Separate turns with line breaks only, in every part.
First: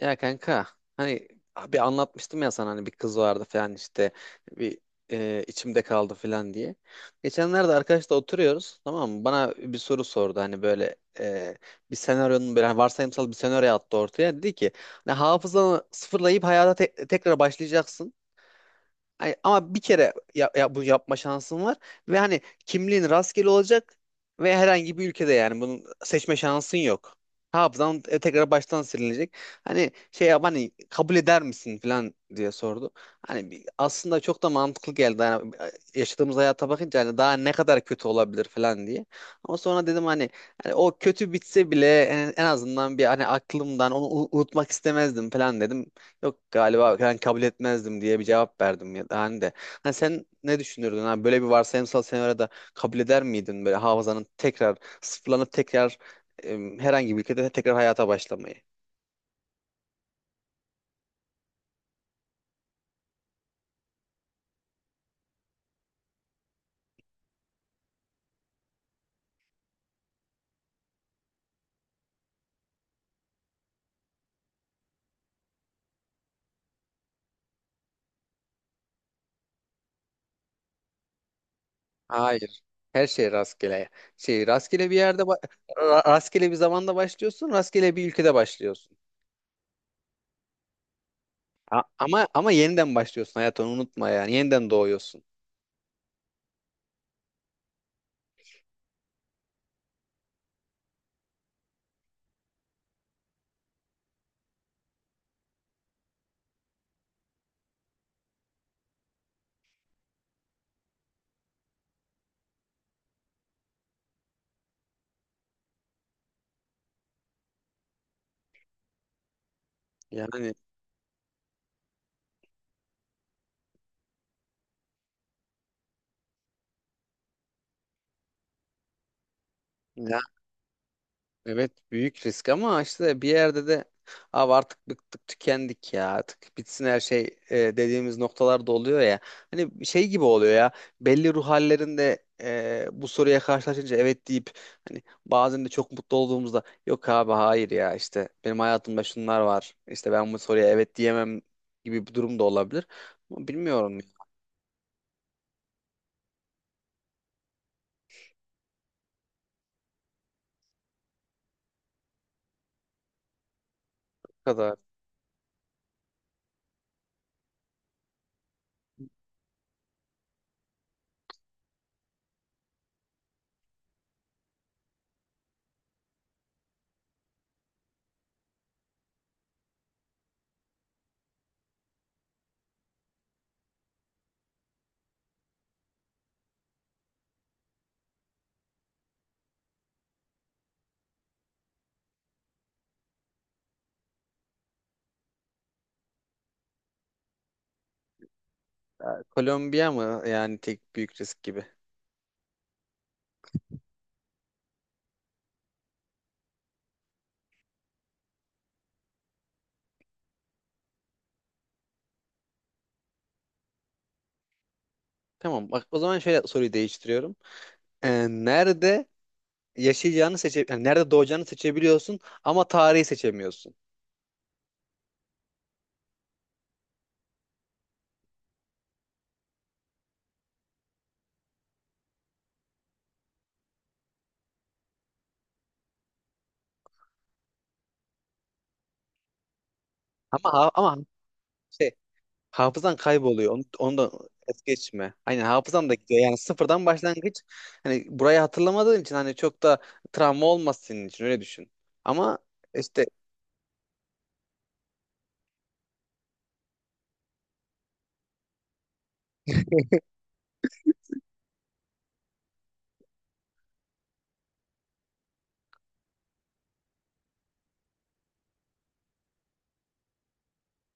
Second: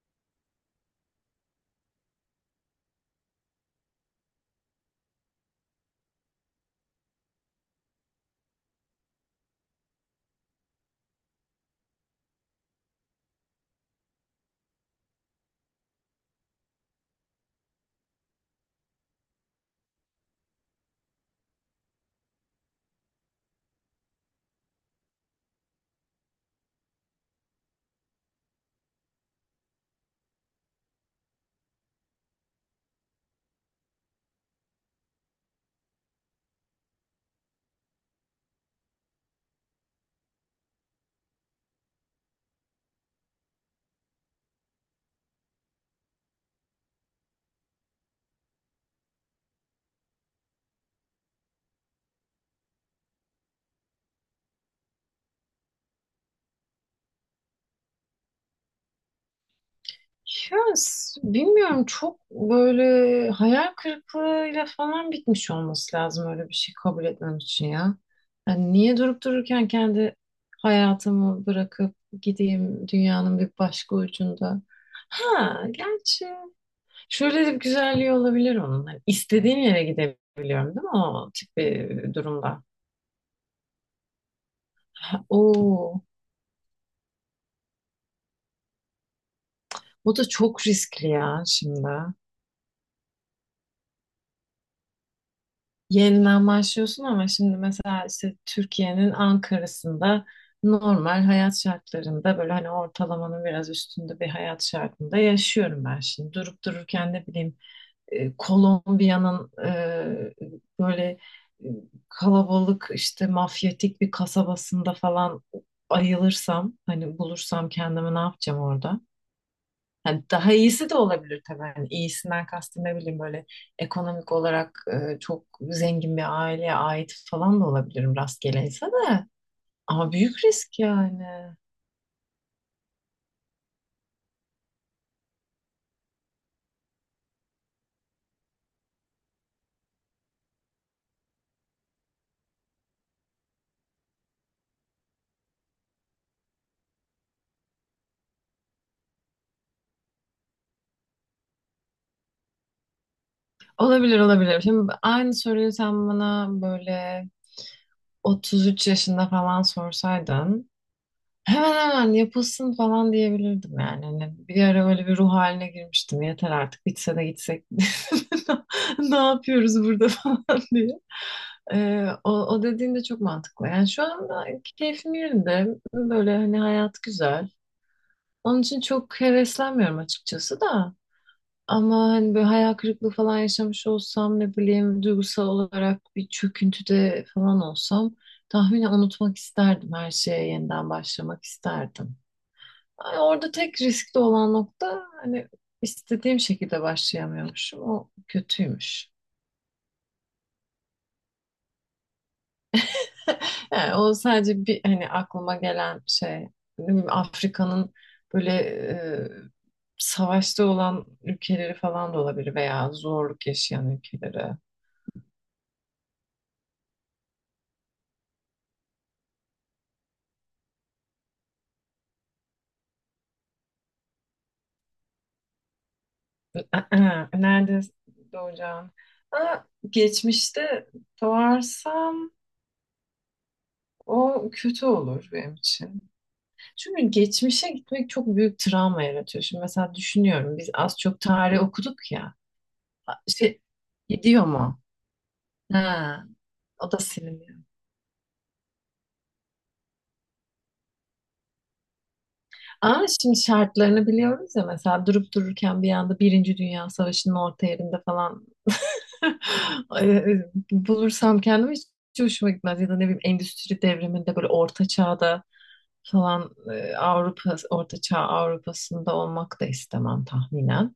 Ya kanka, hani bir anlatmıştım ya sana, hani bir kız vardı falan işte bir içimde kaldı falan diye. Geçenlerde arkadaşla oturuyoruz, tamam mı? Bana bir soru sordu, hani böyle bir senaryonun, böyle hani varsayımsal bir senaryo attı ortaya. Dedi ki hani hafızanı sıfırlayıp hayata tekrar başlayacaksın. Ay, ama bir kere ya, bu yapma şansın var ve hani kimliğin rastgele olacak ve herhangi bir ülkede, yani bunun seçme şansın yok. Hafızan tekrar baştan silinecek. Hani şey yap, hani kabul eder misin falan diye sordu. Hani aslında çok da mantıklı geldi. Yani yaşadığımız hayata bakınca hani daha ne kadar kötü olabilir falan diye. Ama sonra dedim hani, hani o kötü bitse bile en azından bir hani aklımdan onu unutmak istemezdim falan dedim. Yok, galiba ben kabul etmezdim diye bir cevap verdim, ya da hani de. Hani sen ne düşünürdün? Hani böyle bir varsayımsal senaryoda kabul eder miydin, böyle hafızanın tekrar sıfırlanıp tekrar herhangi bir ülkede tekrar hayata başlamayı?
Bilmiyorum, çok böyle hayal kırıklığıyla falan bitmiş olması lazım öyle bir şey kabul etmem için ya. Yani niye durup dururken kendi hayatımı bırakıp gideyim dünyanın bir başka ucunda. Ha, gerçi şöyle de bir güzelliği olabilir onun. Hani istediğim yere gidebiliyorum değil mi o tip bir
Hayır.
durumda?
Her şey rastgele. Şey, rastgele bir
Ha,
yerde
oo,
rastgele bir zamanda başlıyorsun, rastgele bir ülkede başlıyorsun.
o da çok riskli ya
A-
şimdi.
ama ama yeniden başlıyorsun, hayatını unutma yani. Yeniden doğuyorsun.
Yeniden başlıyorsun ama şimdi mesela işte Türkiye'nin Ankara'sında normal hayat şartlarında böyle hani ortalamanın biraz üstünde bir hayat şartında yaşıyorum ben şimdi. Durup dururken ne bileyim Kolombiya'nın böyle, e, kalabalık işte mafyatik bir kasabasında falan ayılırsam hani bulursam kendimi ne yapacağım orada? Hani daha
Yani
iyisi de olabilir tabii. Hani iyisinden kastım ne bileyim böyle ekonomik olarak çok zengin bir aileye ait falan da olabilirim rastgele de. Ama büyük risk yani.
evet, büyük risk, ama işte bir yerde de abi artık bıktık tükendik ya, artık bitsin her şey dediğimiz noktalarda oluyor ya. Hani şey gibi oluyor ya, belli ruh hallerinde bu soruya karşılaşınca evet deyip, hani bazen de çok mutlu olduğumuzda yok abi hayır ya, işte benim hayatımda şunlar var, işte ben bu soruya evet diyemem gibi bir durum da olabilir. Ama bilmiyorum ne
Olabilir, olabilir. Şimdi aynı soruyu sen bana böyle 33 yaşında falan sorsaydın hemen hemen yapılsın falan diyebilirdim yani. Hani bir
kadar.
ara öyle bir ruh haline girmiştim. Yeter artık bitse de gitsek. Ne yapıyoruz burada falan diye. O, o dediğin de çok mantıklı. Yani şu anda keyfim yerinde. Böyle hani hayat güzel. Onun için çok heveslenmiyorum açıkçası da. Ama hani böyle hayal kırıklığı falan yaşamış olsam ne bileyim duygusal olarak bir çöküntüde falan olsam tahminen unutmak isterdim. Her şeye yeniden başlamak isterdim. Yani orada tek riskli olan nokta hani istediğim şekilde başlayamıyormuşum. O kötüymüş.
Ya, Kolombiya mı yani tek büyük risk gibi.
Yani o sadece bir hani aklıma gelen şey. Ne bileyim, Afrika'nın böyle savaşta olan ülkeleri falan da olabilir veya zorluk yaşayan ülkeleri.
Tamam bak, o zaman şöyle soruyu değiştiriyorum. E, nerede yaşayacağını seçe, yani nerede doğacağını seçebiliyorsun ama tarihi seçemiyorsun.
Nerede doğacağım? Aa, geçmişte doğarsam o kötü olur benim için. Çünkü geçmişe gitmek çok büyük travma yaratıyor. Şimdi mesela
Ama
düşünüyorum biz
ama
az çok tarih
şey,
okuduk ya.
hafızan kayboluyor.
Şey,
Onu da
gidiyor
es
mu?
geçme. Aynen, hafızan da gidiyor.
Ha,
Yani sıfırdan
o da
başlangıç.
siliniyor.
Hani burayı hatırlamadığın için hani çok da travma olmaz senin için, öyle düşün. Ama
Ama
işte
şimdi şartlarını biliyoruz ya, mesela durup dururken bir anda Birinci Dünya Savaşı'nın orta yerinde falan ay, bulursam kendimi hiç hoşuma gitmez. Ya da ne bileyim endüstri devriminde böyle orta çağda falan, Avrupa, orta çağ Avrupa'sında olmak da istemem tahminen.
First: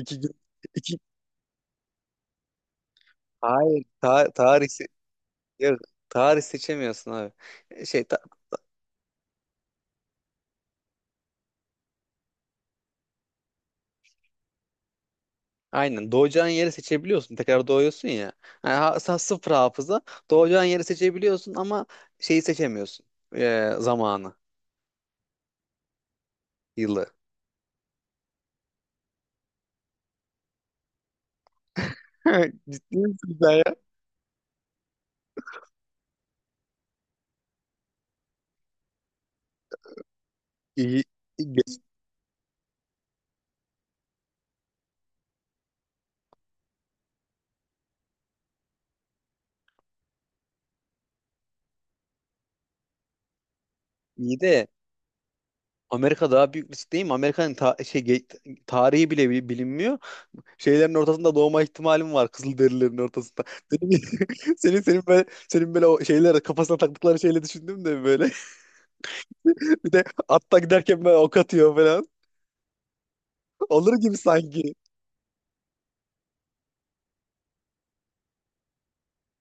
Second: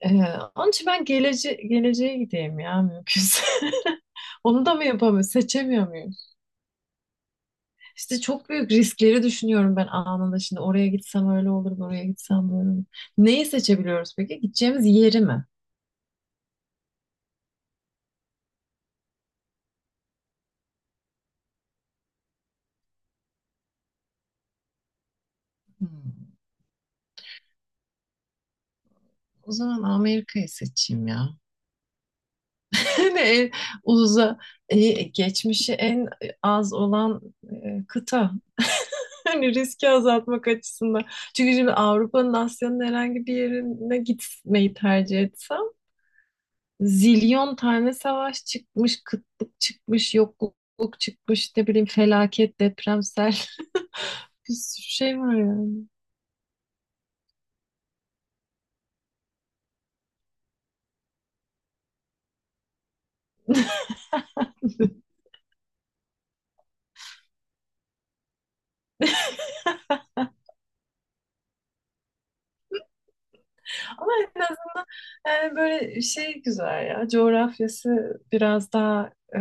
Ee,
iki gün
Onun için
iki
ben geleceğe gideyim ya mümkünse.
hayır
Onu da mı yapamıyorum?
ya,
Seçemiyor muyum?
tarih seçemiyorsun abi. Şey ta-
İşte çok büyük riskleri düşünüyorum ben anında. Şimdi oraya gitsem öyle olur, buraya gitsem böyle olur. Neyi seçebiliyoruz peki? Gideceğimiz yeri mi?
Aynen. Doğacağın yeri seçebiliyorsun. Tekrar doğuyorsun ya. Yani sıfır hafıza. Doğacağın yeri seçebiliyorsun ama şeyi seçemiyorsun. Zamanı,
Hmm,
yılı.
O zaman Amerika'yı seçeyim ya.
Ciddi
Yani
misin
en
sen ya?
uza, e, geçmişi en az olan kıta. Hani riski azaltmak
İyi,
açısından. Çünkü şimdi Avrupa'nın, Asya'nın herhangi bir yerine gitmeyi tercih etsem zilyon tane savaş çıkmış, kıtlık çıkmış, yokluk çıkmış, ne bileyim felaket, deprem, sel.
iyi
Bir
de
sürü şey var yani.
Amerika daha büyük risk değil mi? Amerika'nın şey, tarihi bile bilinmiyor. Şeylerin ortasında doğma ihtimalim var. Kızılderililerin ortasında. Senin, senin böyle, senin böyle o şeyler kafasına taktıkları şeyle düşündüm de böyle. Bir de atta giderken böyle ok atıyor falan. Olur
Ama
gibi
en
sanki.
azından yani böyle şey güzel ya. Coğrafyası biraz daha e,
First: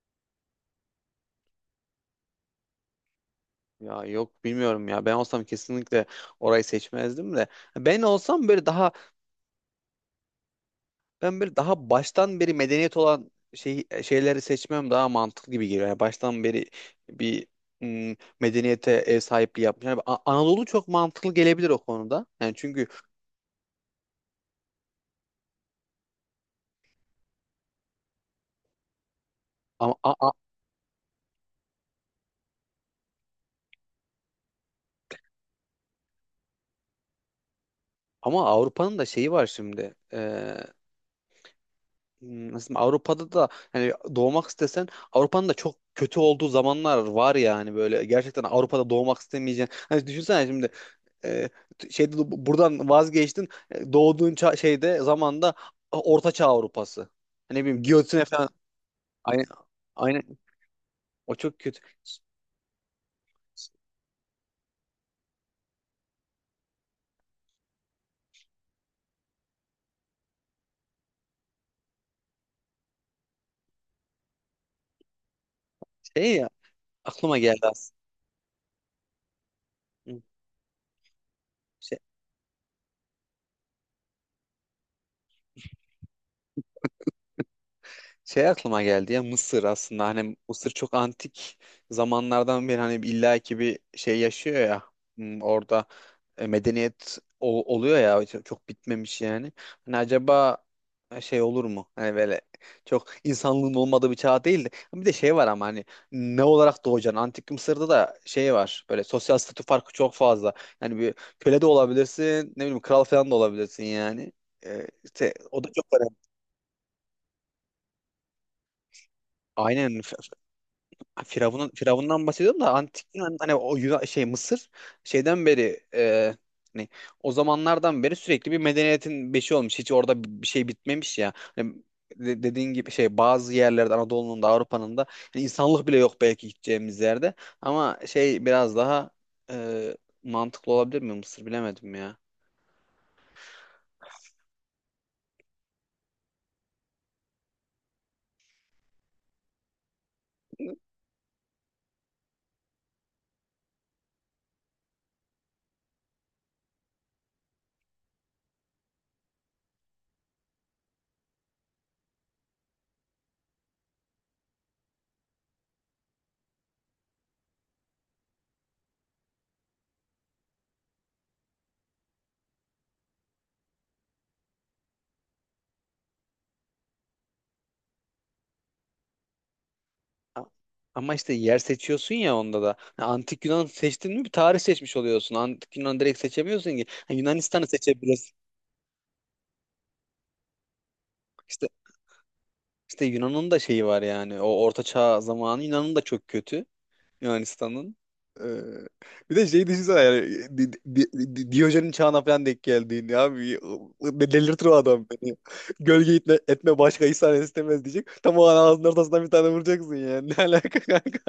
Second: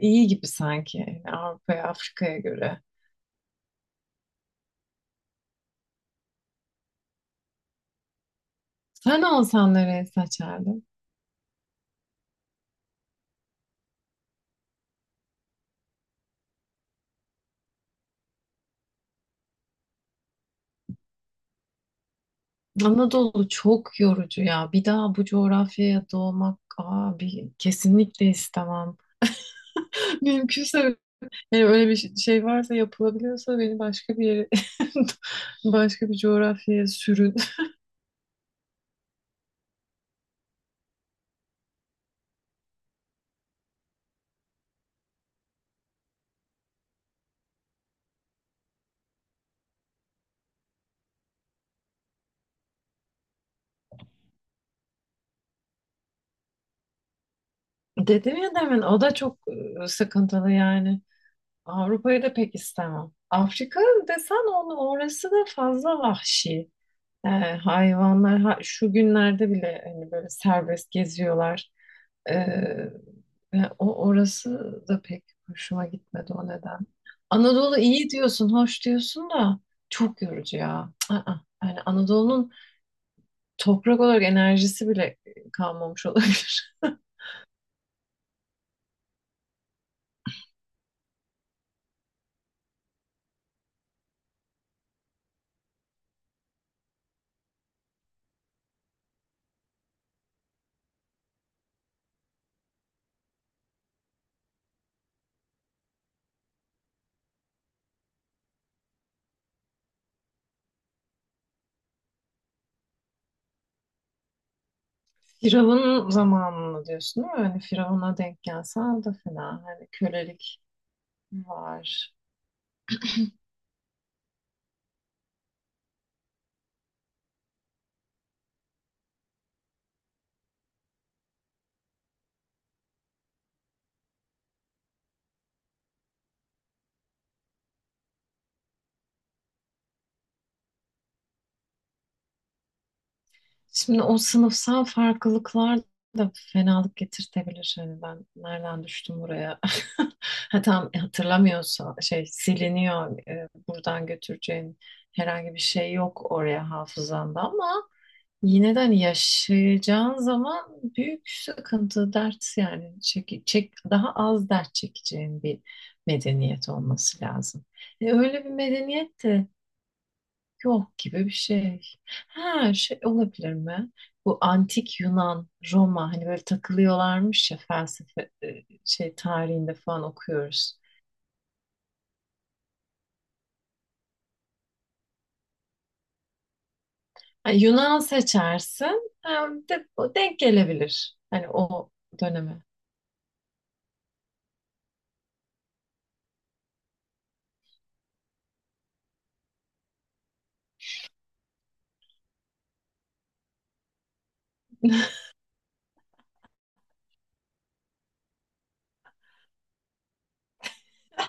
iyi gibi sanki yani Avrupa'ya, Afrika'ya göre.
Ya yok, bilmiyorum ya. Ben olsam kesinlikle orayı seçmezdim de. Ben olsam böyle daha
Sen olsan nereye seçerdin?
ben böyle daha baştan beri medeniyet olan şey şeyleri seçmem daha mantıklı gibi geliyor. Yani baştan beri bir medeniyete ev sahipliği yapmış. Yani Anadolu çok mantıklı gelebilir o konuda. Yani çünkü
Anadolu çok yorucu ya. Bir daha bu coğrafyaya doğmak abi kesinlikle istemem.
ama
Mümkünse yani öyle bir şey, şey varsa yapılabiliyorsa beni başka bir yere başka bir coğrafyaya sürün.
ama Avrupa'nın da şeyi var şimdi. Nasıl diyeyim, Avrupa'da da hani doğmak istesen Avrupa'nın da çok kötü olduğu zamanlar var yani, böyle gerçekten Avrupa'da doğmak istemeyeceğin. Hani düşünsene şimdi e, şeyde buradan vazgeçtin. E, doğduğun şeyde zamanda Orta Çağ Avrupası. Hani ne bileyim giyotine
Dedim
falan.
ya demin, o da çok
Aynen. Aynen.
sıkıntılı yani.
O çok kötü.
Avrupa'yı da pek istemem. Afrika desen onu, orası da fazla vahşi. E, hayvanlar şu günlerde bile hani böyle serbest geziyorlar. E, ve o orası da pek hoşuma gitmedi
Şey ya,
o neden.
aklıma geldi
Anadolu
aslında.
iyi diyorsun, hoş diyorsun da
Hı.
çok yorucu ya. Aa, yani Anadolu'nun toprak olarak enerjisi bile kalmamış olabilir.
Şey aklıma geldi ya, Mısır aslında, hani Mısır çok antik zamanlardan beri hani illa ki bir şey yaşıyor ya. Hmm, orada medeniyet oluyor ya, çok çok bitmemiş yani. Hani acaba şey olur mu? Hani böyle çok insanlığın olmadığı bir çağ değil de, bir de şey var ama hani ne olarak doğacaksın? Antik Mısır'da da şey var, böyle sosyal statü farkı çok fazla. Yani bir köle de olabilirsin, ne bileyim kral falan da olabilirsin yani. İşte o da çok
Firavun
önemli.
zamanını diyorsun değil mi? Hani Firavun'a denk gelsen de fena. Hani
Aynen.
kölelik
Ha,
var.
Firavun'dan bahsediyorum da, antik Yunan hani o Yunan, şey Mısır şeyden beri hani o zamanlardan beri sürekli bir medeniyetin beşi olmuş. Hiç orada bir şey bitmemiş ya. Hani de- dediğin gibi şey, bazı yerlerde Anadolu'nun da Avrupa'nın da hani insanlık bile yok belki gideceğimiz yerde. Ama şey biraz daha e, mantıklı olabilir mi Mısır, bilemedim ya.
Şimdi o sınıfsal farklılıklar da fenalık getirtebilir. Hani ben nereden düştüm buraya? Ha, tam hatırlamıyorsa şey siliniyor. Buradan götüreceğin herhangi bir şey yok oraya hafızanda ama yine de hani yaşayacağın zaman büyük sıkıntı, dert yani, çek, çek, daha az dert çekeceğin bir medeniyet olması lazım. Öyle bir medeniyet de yok gibi bir şey. Ha, şey olabilir mi? Bu antik Yunan, Roma, hani böyle takılıyorlarmış ya felsefe, şey tarihinde falan
A-
okuyoruz.
Ama işte yer seçiyorsun ya onda da. Ha, Antik Yunan seçtin mi bir tarih seçmiş oluyorsun. Antik Yunan direkt seçemiyorsun ki. Ha,
Hani
Yunanistan'ı
Yunan
seçebilirsin.
seçersin, ha, denk gelebilir. Hani
İşte
o döneme.
işte Yunan'ın da şeyi var yani. O Orta Çağ zamanı Yunan'ın da çok kötü. Yunanistan'ın. Ee, bir de şey düşünsene yani, Diyojen'in çağına falan denk geldiğini abi, delirtir o adam beni. Gölge etme, etme başka ihsan istemez diyecek. Tam o an ağzının ortasından bir tane vuracaksın yani. Ne alaka kanka?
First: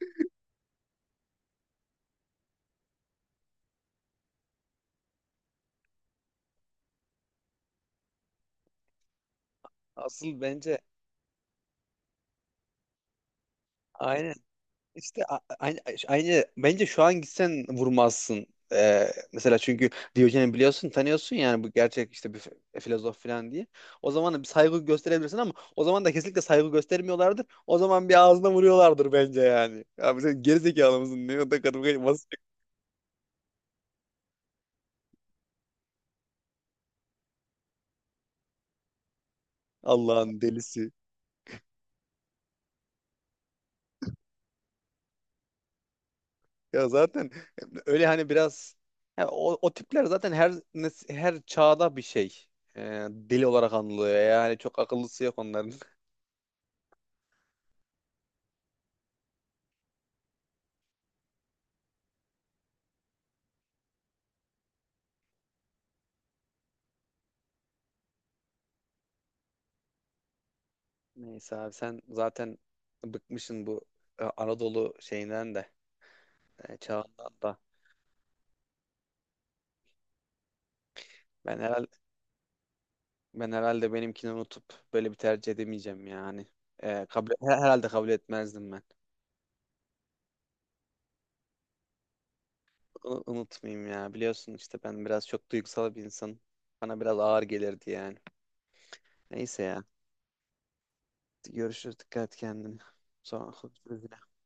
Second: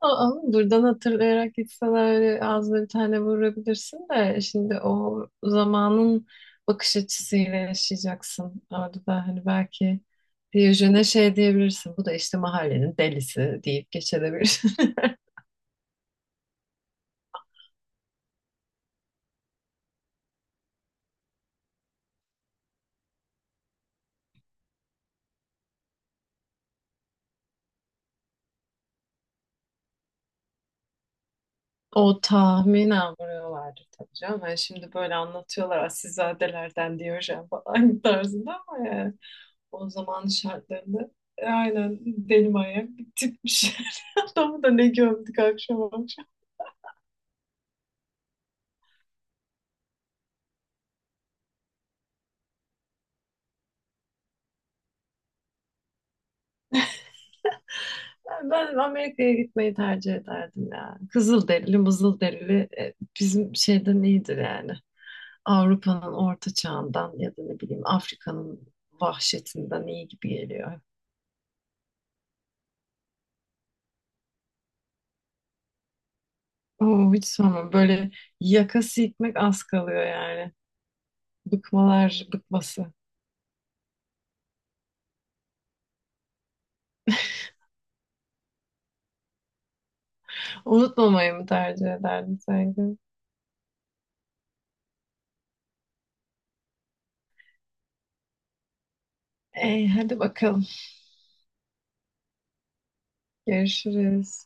Ama buradan hatırlayarak gitsen öyle ağzına bir tane vurabilirsin de şimdi o zamanın bakış açısıyla yaşayacaksın. Orada da hani belki
Asıl bence
Diyojen'e şey diyebilirsin. Bu da işte mahallenin delisi deyip
aynen.
geçebilirsin.
İşte aynı, aynı bence şu an gitsen vurmazsın. Ee, mesela çünkü Diyojen'i biliyorsun, tanıyorsun yani, bu gerçek işte bir filozof falan diye. O zaman da bir saygı gösterebilirsin, ama o zaman da kesinlikle saygı göstermiyorlardır. O zaman bir ağzına vuruyorlardır bence yani. Ya sen gerizekalı mısın? Ne kadar kadın
O
basit.
tahminen vuruyorlardı tabii canım. Yani şimdi böyle anlatıyorlar asilzadelerden Diyojen falan tarzında ama yani o zamanın
Allah'ın delisi.
şartlarında, aynen, deli manyak bir tipmiş. Adamı da ne gömdük akşam akşam.
Ya zaten öyle hani biraz ya o, o tipler zaten her çağda bir şey. Deli olarak anılıyor. Yani çok akıllısı yok onların.
Ben Amerika'ya gitmeyi tercih ederdim ya. Kızılderili, mızılderili, bizim şeyden iyidir yani. Avrupa'nın orta çağından ya da ne bileyim Afrika'nın vahşetinden iyi gibi geliyor.
Neyse abi, sen zaten bıkmışsın bu Anadolu şeyinden de
Oo, hiç
çağından da.
sorma, böyle yakası gitmek az kalıyor yani.
Ben herhalde
Bıkmalar bıkması.
ben herhalde benimkini unutup böyle bir tercih edemeyeceğim yani. E, herhalde kabul etmezdim ben.
Unutmamayı mı tercih ederdin sanki?
Bunu unutmayayım ya. Biliyorsun işte ben biraz çok duygusal bir insanım. Bana biraz ağır gelirdi yani. Neyse ya.
Ey, hadi bakalım.
Görüşürüz. Dikkat et kendine. Sonra konuşuruz.
Görüşürüz.